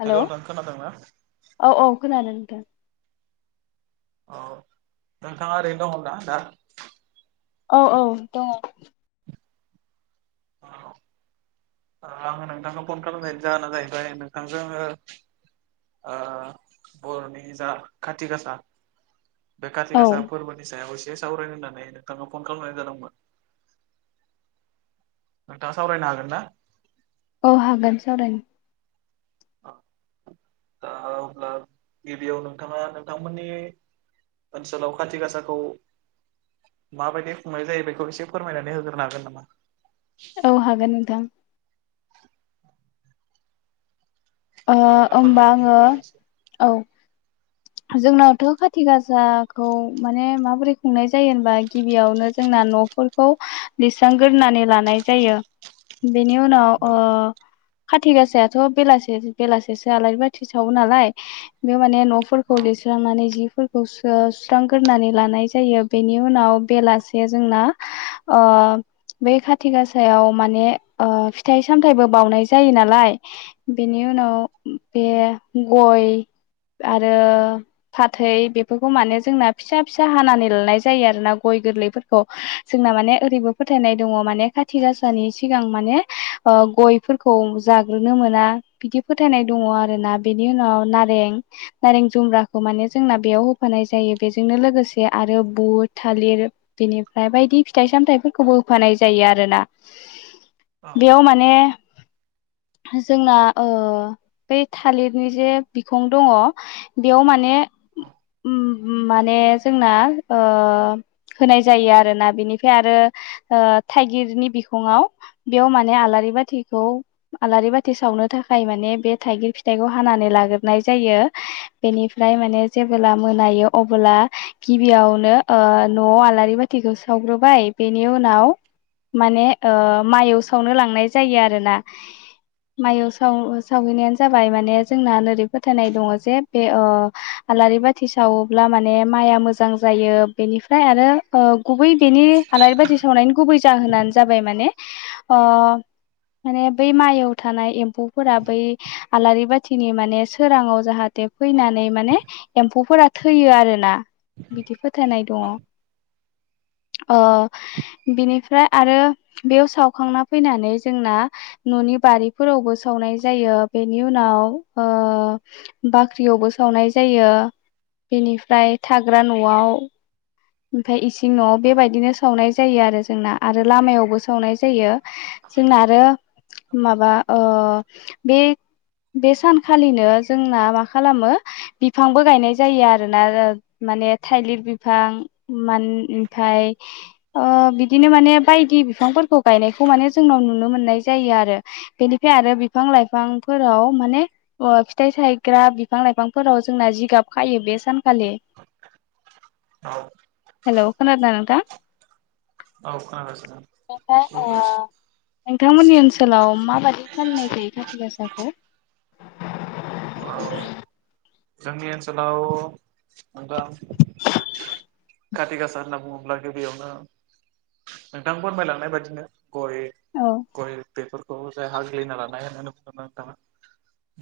Hello hello नोंथां खोनादों ना? औ औ खोनादों नोंथां। औ नोंथाङा ओरैनो दंना दा? औ औ दङ। [inaudible] आङो नोंथांखौ फन खालामनायनि जाहोनानो जाहैबाय नोंथांजों ओ ओ बर'नि जा खाथि गासा बे कथि औ गासा फोरबोनि सायाव एसे सावरायनो होन्नानै नोंथांखौ फन खालामनाय जादोंमोन। नोंथाङा सावरायनो हागोन ना औ हागोन सावरायनो दा अब्ला गिबियाव नोंथाङा नोंथांमोननि ओनसोलाव खाथि गासाखौ माबायदि खुंनाय जायो बेखौ एसे फोरमायनानै होगोरनो हागोन नामा? औ हागोन नोंथां। ओ अब्ला ओमबा फोरमायनानै आङो होग्रोलाय एसे औ। [inaudible] जोंनावथ' खाथि गासाखौ माने माबोरै खुंनाय जायो होनबा गिबियावनो जोंना न'फोर खौ लसांग्रोनानै लानाय जायो। बेनि उनाव ओ औ खाथि गासायाथ' बेलासि बेलासेसो आलारि बाथि सावो नालाय बेयाव माने औ न'फोरखौ लिरस्रांनानै जि खौसो सुस्रांग्रोनानै लानाय जायो बेनि उनाव बेलासे जोंना अ बे खाथि गासायाव माने ओ फिथाइ सामथायाइबो बाउनाय जायो नालाय बे बेनि उनाव बे गय आरो फाथै बेफोरखौ माने जोंना फिसा फिसा हानानै लानाय जायो आरोना गय गोरलैफोरखौ जोंना माने ओरैबो फोथायनाय दङ माने खाथि गाासानि सिगां माने ओ गयफोरखौ जाग्रोनो मोना बिदि फोथायनाय दङ आरोना बेनि उनाव नारें नारें जुमब्राखौ माने जोंना बेयाव होफानाय जायो बेजोंनो लोगोसे आरो बु थालिर बिनिफ्राय बायदि फिथाइ सामथायाइफोरखौबो होफानाय जायो आरोना [inaudible] बेयाव माने जोंना ओ बै थालिरनि जे बिखं दङ बेयाव माने औ उम माने जोंना ओ होनाय जायो आरोना बिनिफ्राय आरो ओ थाइगिरनि बिखङाव बेयाव माने आलारि बाथिखौ आलारि बाथि सावनो थाखाय माने बे थाइगिर फिथाइखौ हानानै लाग्रोनाय जायो। बेनिफ्राय माने जेबोला मोनायो अबोला गिबियावनो ओ न'आव आलारि बाथिखौ सावग्रोबाय बेनि उनाव माने ओ माइवु सावनो लांनाय जायो आरोना माइवुस साव सावहैनायानो जाबाय माने जोंना ओरै फोथायनाय दङ जे बे आलारि बाथि सावोब्ला माने माइआ मोजां जायो बेनिफ्राय आरो गुबै बेनि आलारि बाथि सावनायनि गुबै जाहोनानो जाबाय माने ओ माने बै माइयाव थानाय एम्फौ फोरा बै आलारि बाथिनि माने सोराङाव जाहाथे फैनानै माने एम्फौफोरा थैयो आरोना बिदि फोथायनाय दङ ओ बिनिफ्राय आरो बेयाव सावखांना फैनानै जोंना न'नि बारिफोरावबो सावनाय जायो बेनि उनाव ओ बाख्रियावबो सावनाय जायो। बेनिफ्राय थाग्रा न'आव ओमफाय इसिं न'आव बेबायदिनो सावनाय जायो आरो जोंना आरो लामायावबो सावनाय जायो। जोंना आरो माबा ओ बे बे सानखालिनो जोंना मा खालामो बिफांबो गायनाय जायो आरोना माने थाइलिर बिफां मान थाय ओ बिदिनो माने बायदि बिफांफोरखौ गायनायखौ माने जोंनाव नुनो मोननाय जायो आरो बेनिफ्राय आरो बिफां लाइफांफोराव माने अ फिथाइ सायग्रा बिफां लाइफांफोराव जोंना जिगाब खायो बे सानखालि औ हेल' खोनादों नोंथां? औ खोनागासिनो ओमफ्राय ओ [unintelligible] नोंथांमोननि ओनसोलाव माबायदि फालिनाय जायो खााथि गासाखौ? औ जोंनि ओनसोलाव नोंथां कति गासार होनना बुङोब्ला गिबियावनो नोंथां फोरमायलांनाय बाददिनो गय औ गय बेफोर जाय हाग्ललिना लानाय होननानै बुंङो नोंथां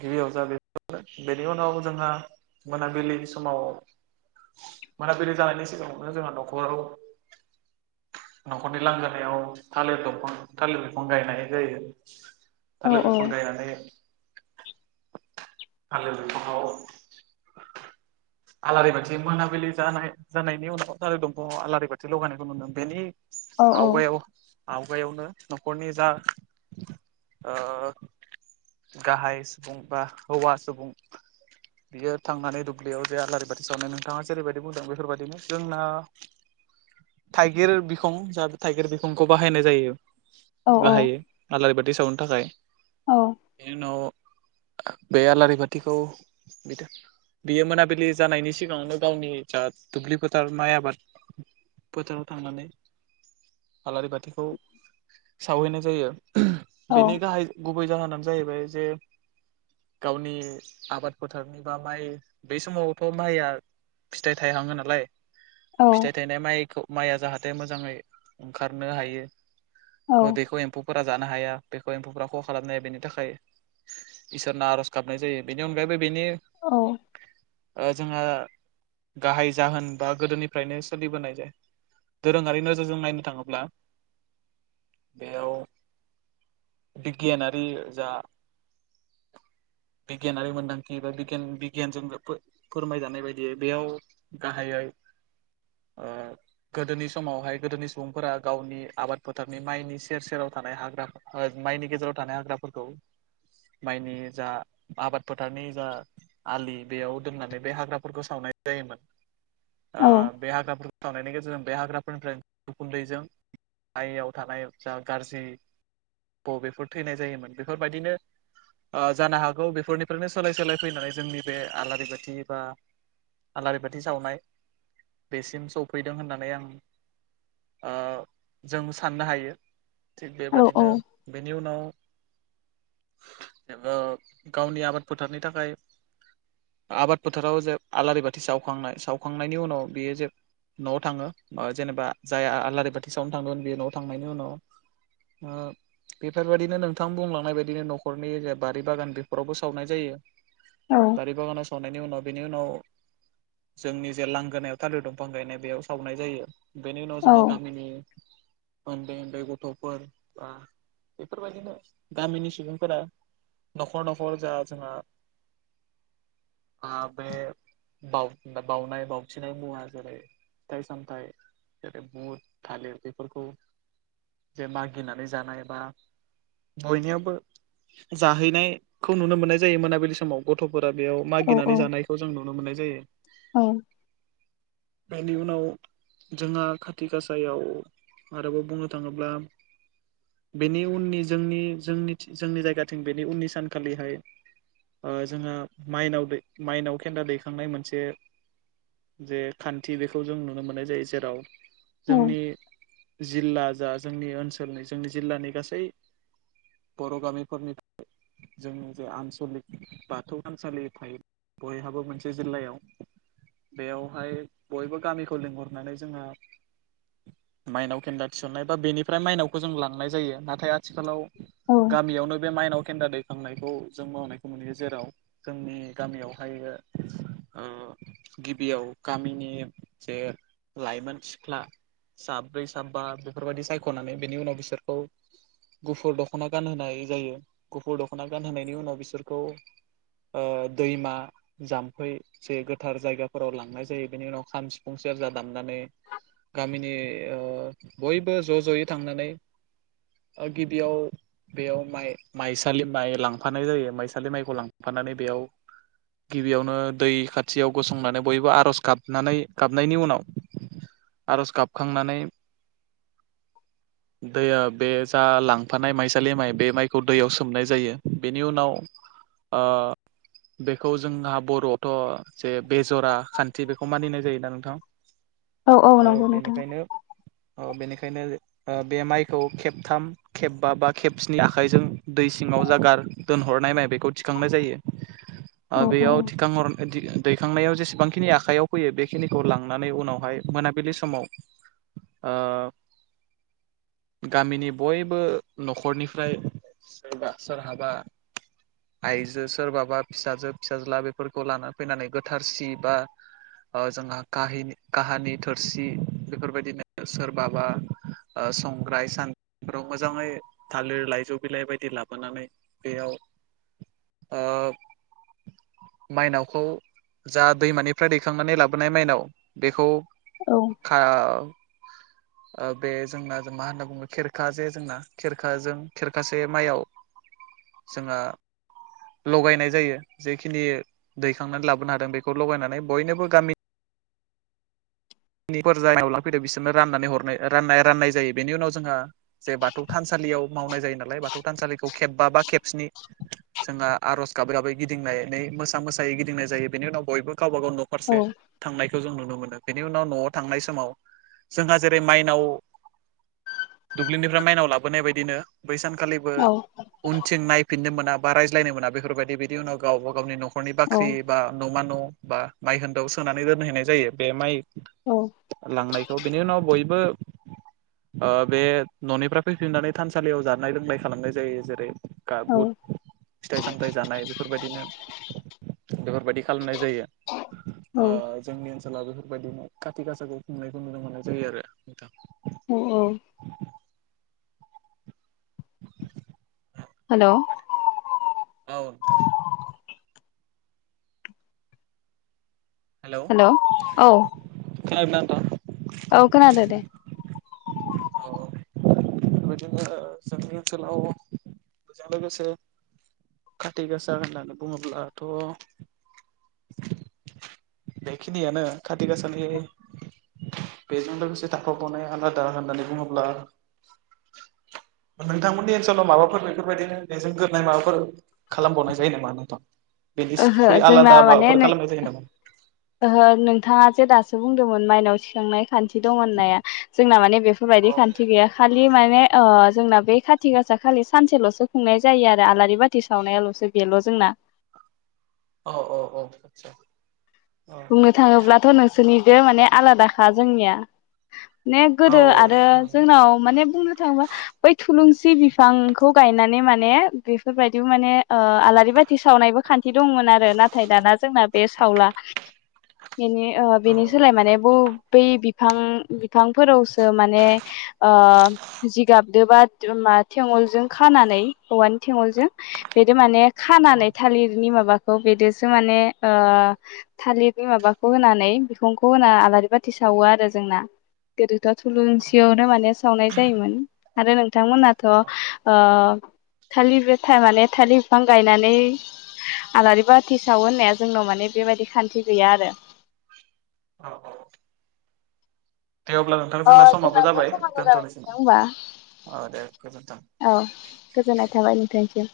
गिबियाव जोहा बे बेनि उनाव जोंहा मोनाबिलि समाव मोनाबिलि जानायनि सिगाङावनो जोंहा न'खराव न'खरनि लांगोनायाव थालिर दंफां थालिर बिफां गायनाय जायो। औ थार लोगोखौ नायनानै थालेर बिफांआव आलारि बाथि मोनाबिलि जानाय-जानायनि उनाव थालिर दंफांआव आलारि बाथि लगानायखौ नुदों बेनि औ आवगायाव आवगायावनो न'खरनि जा ओ गाहाय सुबुं बा हौवा सुबुं बियो थांनानै दुब्लियाव बे आलारि बाथि सावनाय नोंथाङा जेरैबायदि बुंदों बेफोरबायदिनो जोंना थाइगिर बिखां जोंहा थाइगिर बिखंखौ बाहायनाय जायो। औ बाहायो आलारि बाथि सावनो थाखाय औ बेनि उनाव अ बे आलारि बाथिखौ बियो मानेब बिलि जानायनि सिगाङांनो गावनि जा दुब्लि फोथार माइ आबाद फोथाराव थांनानै आलारि बाथिखौ सावहैनाय जायो औ बेनि गाहाय गुबै जाहोनानो जाहैबाय जे गावनि आबाद फोथारनि बा माइ बै समावथ' माइया फिथाइ थायहाङो नालाय औ फिथाइ थायनाय माइखौ माइया जाहाथे मोजाङै ओंखारनो हायो औ मोदैखौ एम्फौ फोरा जानो हाया बेखौ एम्फौफ खहा खालामनो हाया बेनि थाखाय इसोरना आर'ज गाबनाय जायो बेनि अनगायैबो बेनि औ ओ जोंहा गाहाय जाहोन बा गोदोनिफ्रायनो सोलिबोनाय जा दोरोङारि नोजोरजों नायनो थाङोब्ला बेयाव बिगियानारि जा बिगियानारि मोन्दांथि एबा बिगियान बि गियानजों फो-फोरमायजानाय बायदियै बेयाव गाहायै ओ गोदोनि समावहाय गोदोनि सुबुंफोरा गावनि आबाद फोथारनि माइनि सेर सेराव थानाय हाग्राफोर ओ माइनि गेजेराव थानाय हाग्राफोरखौ माइनि जा आबाद फोथारनि जा आलि बेयाव दोननानै बे हाग्राफोरखौ सावनाय जायोमोन ओ औ बे हाग्राफोर सावनायनि गेजेरजों बे हाग्राफोरनिफ्राय उखुन्दैजों आयायाव थानाय जा गाज्रि बबेफोर थैनाय जायोमोन बेफोरबायदिनो ओ जानो हागौ बेफोरनिफ्रायनो सोलाय सोलाय फैनानै जोंनि बे आलारि बाथि बा आलारि बाथि सावनाय बेसिम सफैदों होननानै आं ओ जों साननो हायो थिग औ बेबादिनो बेनि उनाव ओ गावनि आबाद फोथारनि थाखाय आबाद फोथाराव जे आलारि बाथि सावखांनाय सावखांनायनि उनाव बियो जे न'आव थाङो मो जेनेबा जाया आलारि बाथि सावनो थांगदोंमोन बेयो न'आव थांनायनि उनाव हो बेफोरबायदिनो नोंथां बुंलांनाय बायदिनो न'खरनि जा बारि बागान बेफोरावबो सावनाय जायो। [unintelligible] औ बागानाव संनायनि उनाव बेनि उनाव जोंनि जे लांगोनायाव थालिर दंफां गायनाय बेयाव सावनाय जायो। बेनि उनाव जोंहा गामिनि उन्दै उन्दै गथ'फोर बा बेफोरबायदिनो गामिनि सुबुंफोरा न'खर न'खर जा जोंहा आ बे बाव-बावनाय बाउथिनाय मुवा जेरै फिथाइ सामथाइ जेरै बुट, थालिर बेफोरखौ जे मागिनानै जानाय बा बयनियावबो जाहैनायखौ नुनो मोननाय जायो। मोनाबिलि समाव गथ'फोरा बेयाव मागिनानै औ जानायखौ जों नुनो मोननाय जायो। बेनि उनाव जोंहा खाथि गासायाव आरोबाव बुंनो थाङोब्ला बेनि उननि जोंनि जोंनि जायगाथिं बेनि उननि सानखालिहाय जोंहा माइनाव खेन्दा दैखांनाय मोनसे जे खान्थि बेखौ जों नुनो मोननाय जायो। जेराव जोंनि जिल्ला जा जोंनि ओनसोलनि जोंनि जिल्लानि गासै बर' गामिफोरनिफ्राय जोंनि जे आनसलिक बाथौ थानसालि थायो। बयहाबो मोनसे जिल्लायाव बेयावहाय बयबो गामिखौ लिंहरनानै जोंहा माइनाव खेन्दा थिसननाय बा बेनिफ्राय माइनावखौ जों लांनाय जायो। नाथाय आथिखालाव औ गामियावनो बे माइनाव खेन्दा दैखांनायखौ जों मावनायखौ नुयो। जेराव जोंनि गामियावहाय ओ गिबियाव गामिनि जे लाइमोन सिख्ला साब्रै साबा बेफोरबायदि सायख'नानै बेनि उनाव बिसोरखौ गुफुर दख'ना गानहोनाय जायो। गुफुर दख'ना गानहोनायनि उनाव बिसोरखौ। दैमा जाम्फै जे गोथार जायगाफोराव लांनाय जायो। बेनि उनाव खाम सिफुं सेरजा दामनानै गामिनि बयबो ज' ज'यै थांनानै गिबियाव बेयाव माइ माइसालि माइ लांफानाय जायो। बे माइखौ लांफानानै बेयाव गिबियावनो दै खाथियाव गसंनानै बयबो आर'ज गाबनानै गाबनायनि उनाव आर'ज गाबखांनानै दैया बे जा लांफानाय माइसालि माइ बे माइखौ दैयाव सोमनाय जायो। बेनि उनाव बेखौ जोंहा बर'आवथ' जे बेजरा खान्थि बेखौ मानिनाय जायोना नोंथां। औ औ नंगौ नोंथां। अ' बेनिखायनो बे माइखौ खेबथाम खेबबा बा खेबस्नि आखाइजों दै सिङाव जागार दोनहरनाय माइ बेखौ थिखांनाय जायो। औ औ बेयाव थिखांहर दैखांनायाव जेसेबांखिनि आखयाव फैयो बेखिनिखौ लांनानै उनावहाय मोनाबिलि समाव ओ गामिनि बयबो न'खरनिफ्राय सोरबा सोरहाबा आइजो सोरबाबा फिसाजो फिसाज्ला बेफोरखौ लाना फैनानै गोथार सि बा जोंहा काहिनि काहानि थोरसि बेफोरबायदिनो सोरबाबा संग्राय सानद्रिफोराव मोजाङै थालिर लाइजौ बिलाइ बायदि लाबोनानै बेयाव ओ माइनावखौ जा दैमानिफ्राय दैखांनानै लाबोनाय माइनाव बेखौ औ खाव बे जोंना मा होनना बुङो खेरखा जे जोंना खेरखाजों खेरखासे माइयाव जोंहा लगायनाय जायो। जेखिनि दैखांनानै लाबोनो हादों बेखौ लगायनानै बयनोबो गामि निफोर जायनावला लाफैदो बिसोरनो राननानै हरनाय रनाय राननाय जायो बेनि उनाव जोंहा। जे बाथौ थानसालियाव मावनाय जायो नालाय बाथौ थानसालिखौ खेबबा बा खेबस्नि जोंहा आर'ज गाबै गाबै गिदिंनाय नै मोसा मोसायै गिदिंनाय जायो। बेनि उनाव बयबो गावबा गाव न'खर औ फारसे थांनायखौ जों नुनो मोनो। बेनि उनाव न'आव थांनाय समाव जोंहा जेरै माइनाव दुब्लिनिफ्राय माइनाव लाबोनाय बायदिनो बै सानखालि बो औ उनथिं नायफिननो मोना बा रायज्लायनो मोना बेफोरबायदि बिदि उनाव गावब गावनि न'ख न'खरनि औ बाख्रि बा न'मा न' बा माइ होनदोआव सोनानै दोनहैनाय जायो बे माइ। औ लांनायखौ बेनि उनाव बयबो ओ बे न'निफ्राय फैफिननानै थानसालियाव जानाय लोंनाय खालामनाय जायो जेरै औ गाबुद फिथाइ सामथाइ जानाय बेफोरबायदिनो बेफोरबायदि खालामनाय जायो औ ओ जोंनि ओनसोलाव बेफोरबायदिनो खाथि गासाखौ खुंनायखौ नुनो मोननाय जायो आरो नोंथां [unintelligible] हेल' औ नोंथां। हेलौ हेल' औ [unintelligible] औ खोनादों दे औ औ बेबायदिनो जोंनि ओनसोलाव बेजों लोगोसे खाथि गोसा होननानै बुङोब्लाथ' बेखिनियानो खाथि गासानि। बेजों लोगोसे थाखाबावनाया आलादा होननानै बुङोब्ला नोंथांमोननि ओनसोलाव माबाफोर बेफोरबायदिनो बेजोंगोरोननाय माबाफोर खालामबावनाय जायो नामा नोंथां ओहो बेनिख्रुयइ जोंना आलादा माने माबाफोर नों खालामनाय जायो नामा ओहो नोंथाङा जे दासो बुंदोंमोन माइनाव थिखांनाय खान्थि दं होननाया जोंना माने औ बेफोरबायदि खान्थि गैया खालि माने जोंना बे खाथि गासा खालि सानसेल'सो खुंनाय जायो आरो आलारि बाथि खुथि सावनायाल'सो बेल' जोंना औ औ औ आसा बुंनो थाङोब्लाथ' नोंसोरनिदो माने आलादाखा जोंनिया। मे औ गोदो आरो जोंनाव माने बुंनो थाङोबा बै थुलुंसि बिफांखौ गायनानै माने बेफोरबायदि माने औ आलारि बाथि। खुथि सावनायबो खान्थि दंमोन आरो नाथाय दाना जोंना बे सावला बेनि ओ बेनि सोलाय माने ब बै बिफां बिफांफोरावसो माने ओ जिगाबदो बा थेंहल। बेजों खानानै औवानि थेगलजों बेद माने खानानै थालिरनि माबा [unintelligible] माने ओ थालिरनि माबाखौ होनानै बिखंखौ होना आलारि बाथि सावो आरो जोंना। गोदोथ' थुलुनसियावनो माने सावनाय जायोमोन। आरो नोंथांमोनाथ' ओ थालिर बेथाइ माने थालिर बिफां गायनानै। आलारि बाथि सावो होननाया जोंनाव माने बेबायदि खान्थि गैया आरो औ औ दे अब्ला अ नोंथांजोंना समाबो जोंनाथ' जाबाय समाबो जाबाय दोनथ'निसिम नोंथां होमबा औ दे गोजोन्थों। औ गोजोननाय थाबाय नोंथांनिसिम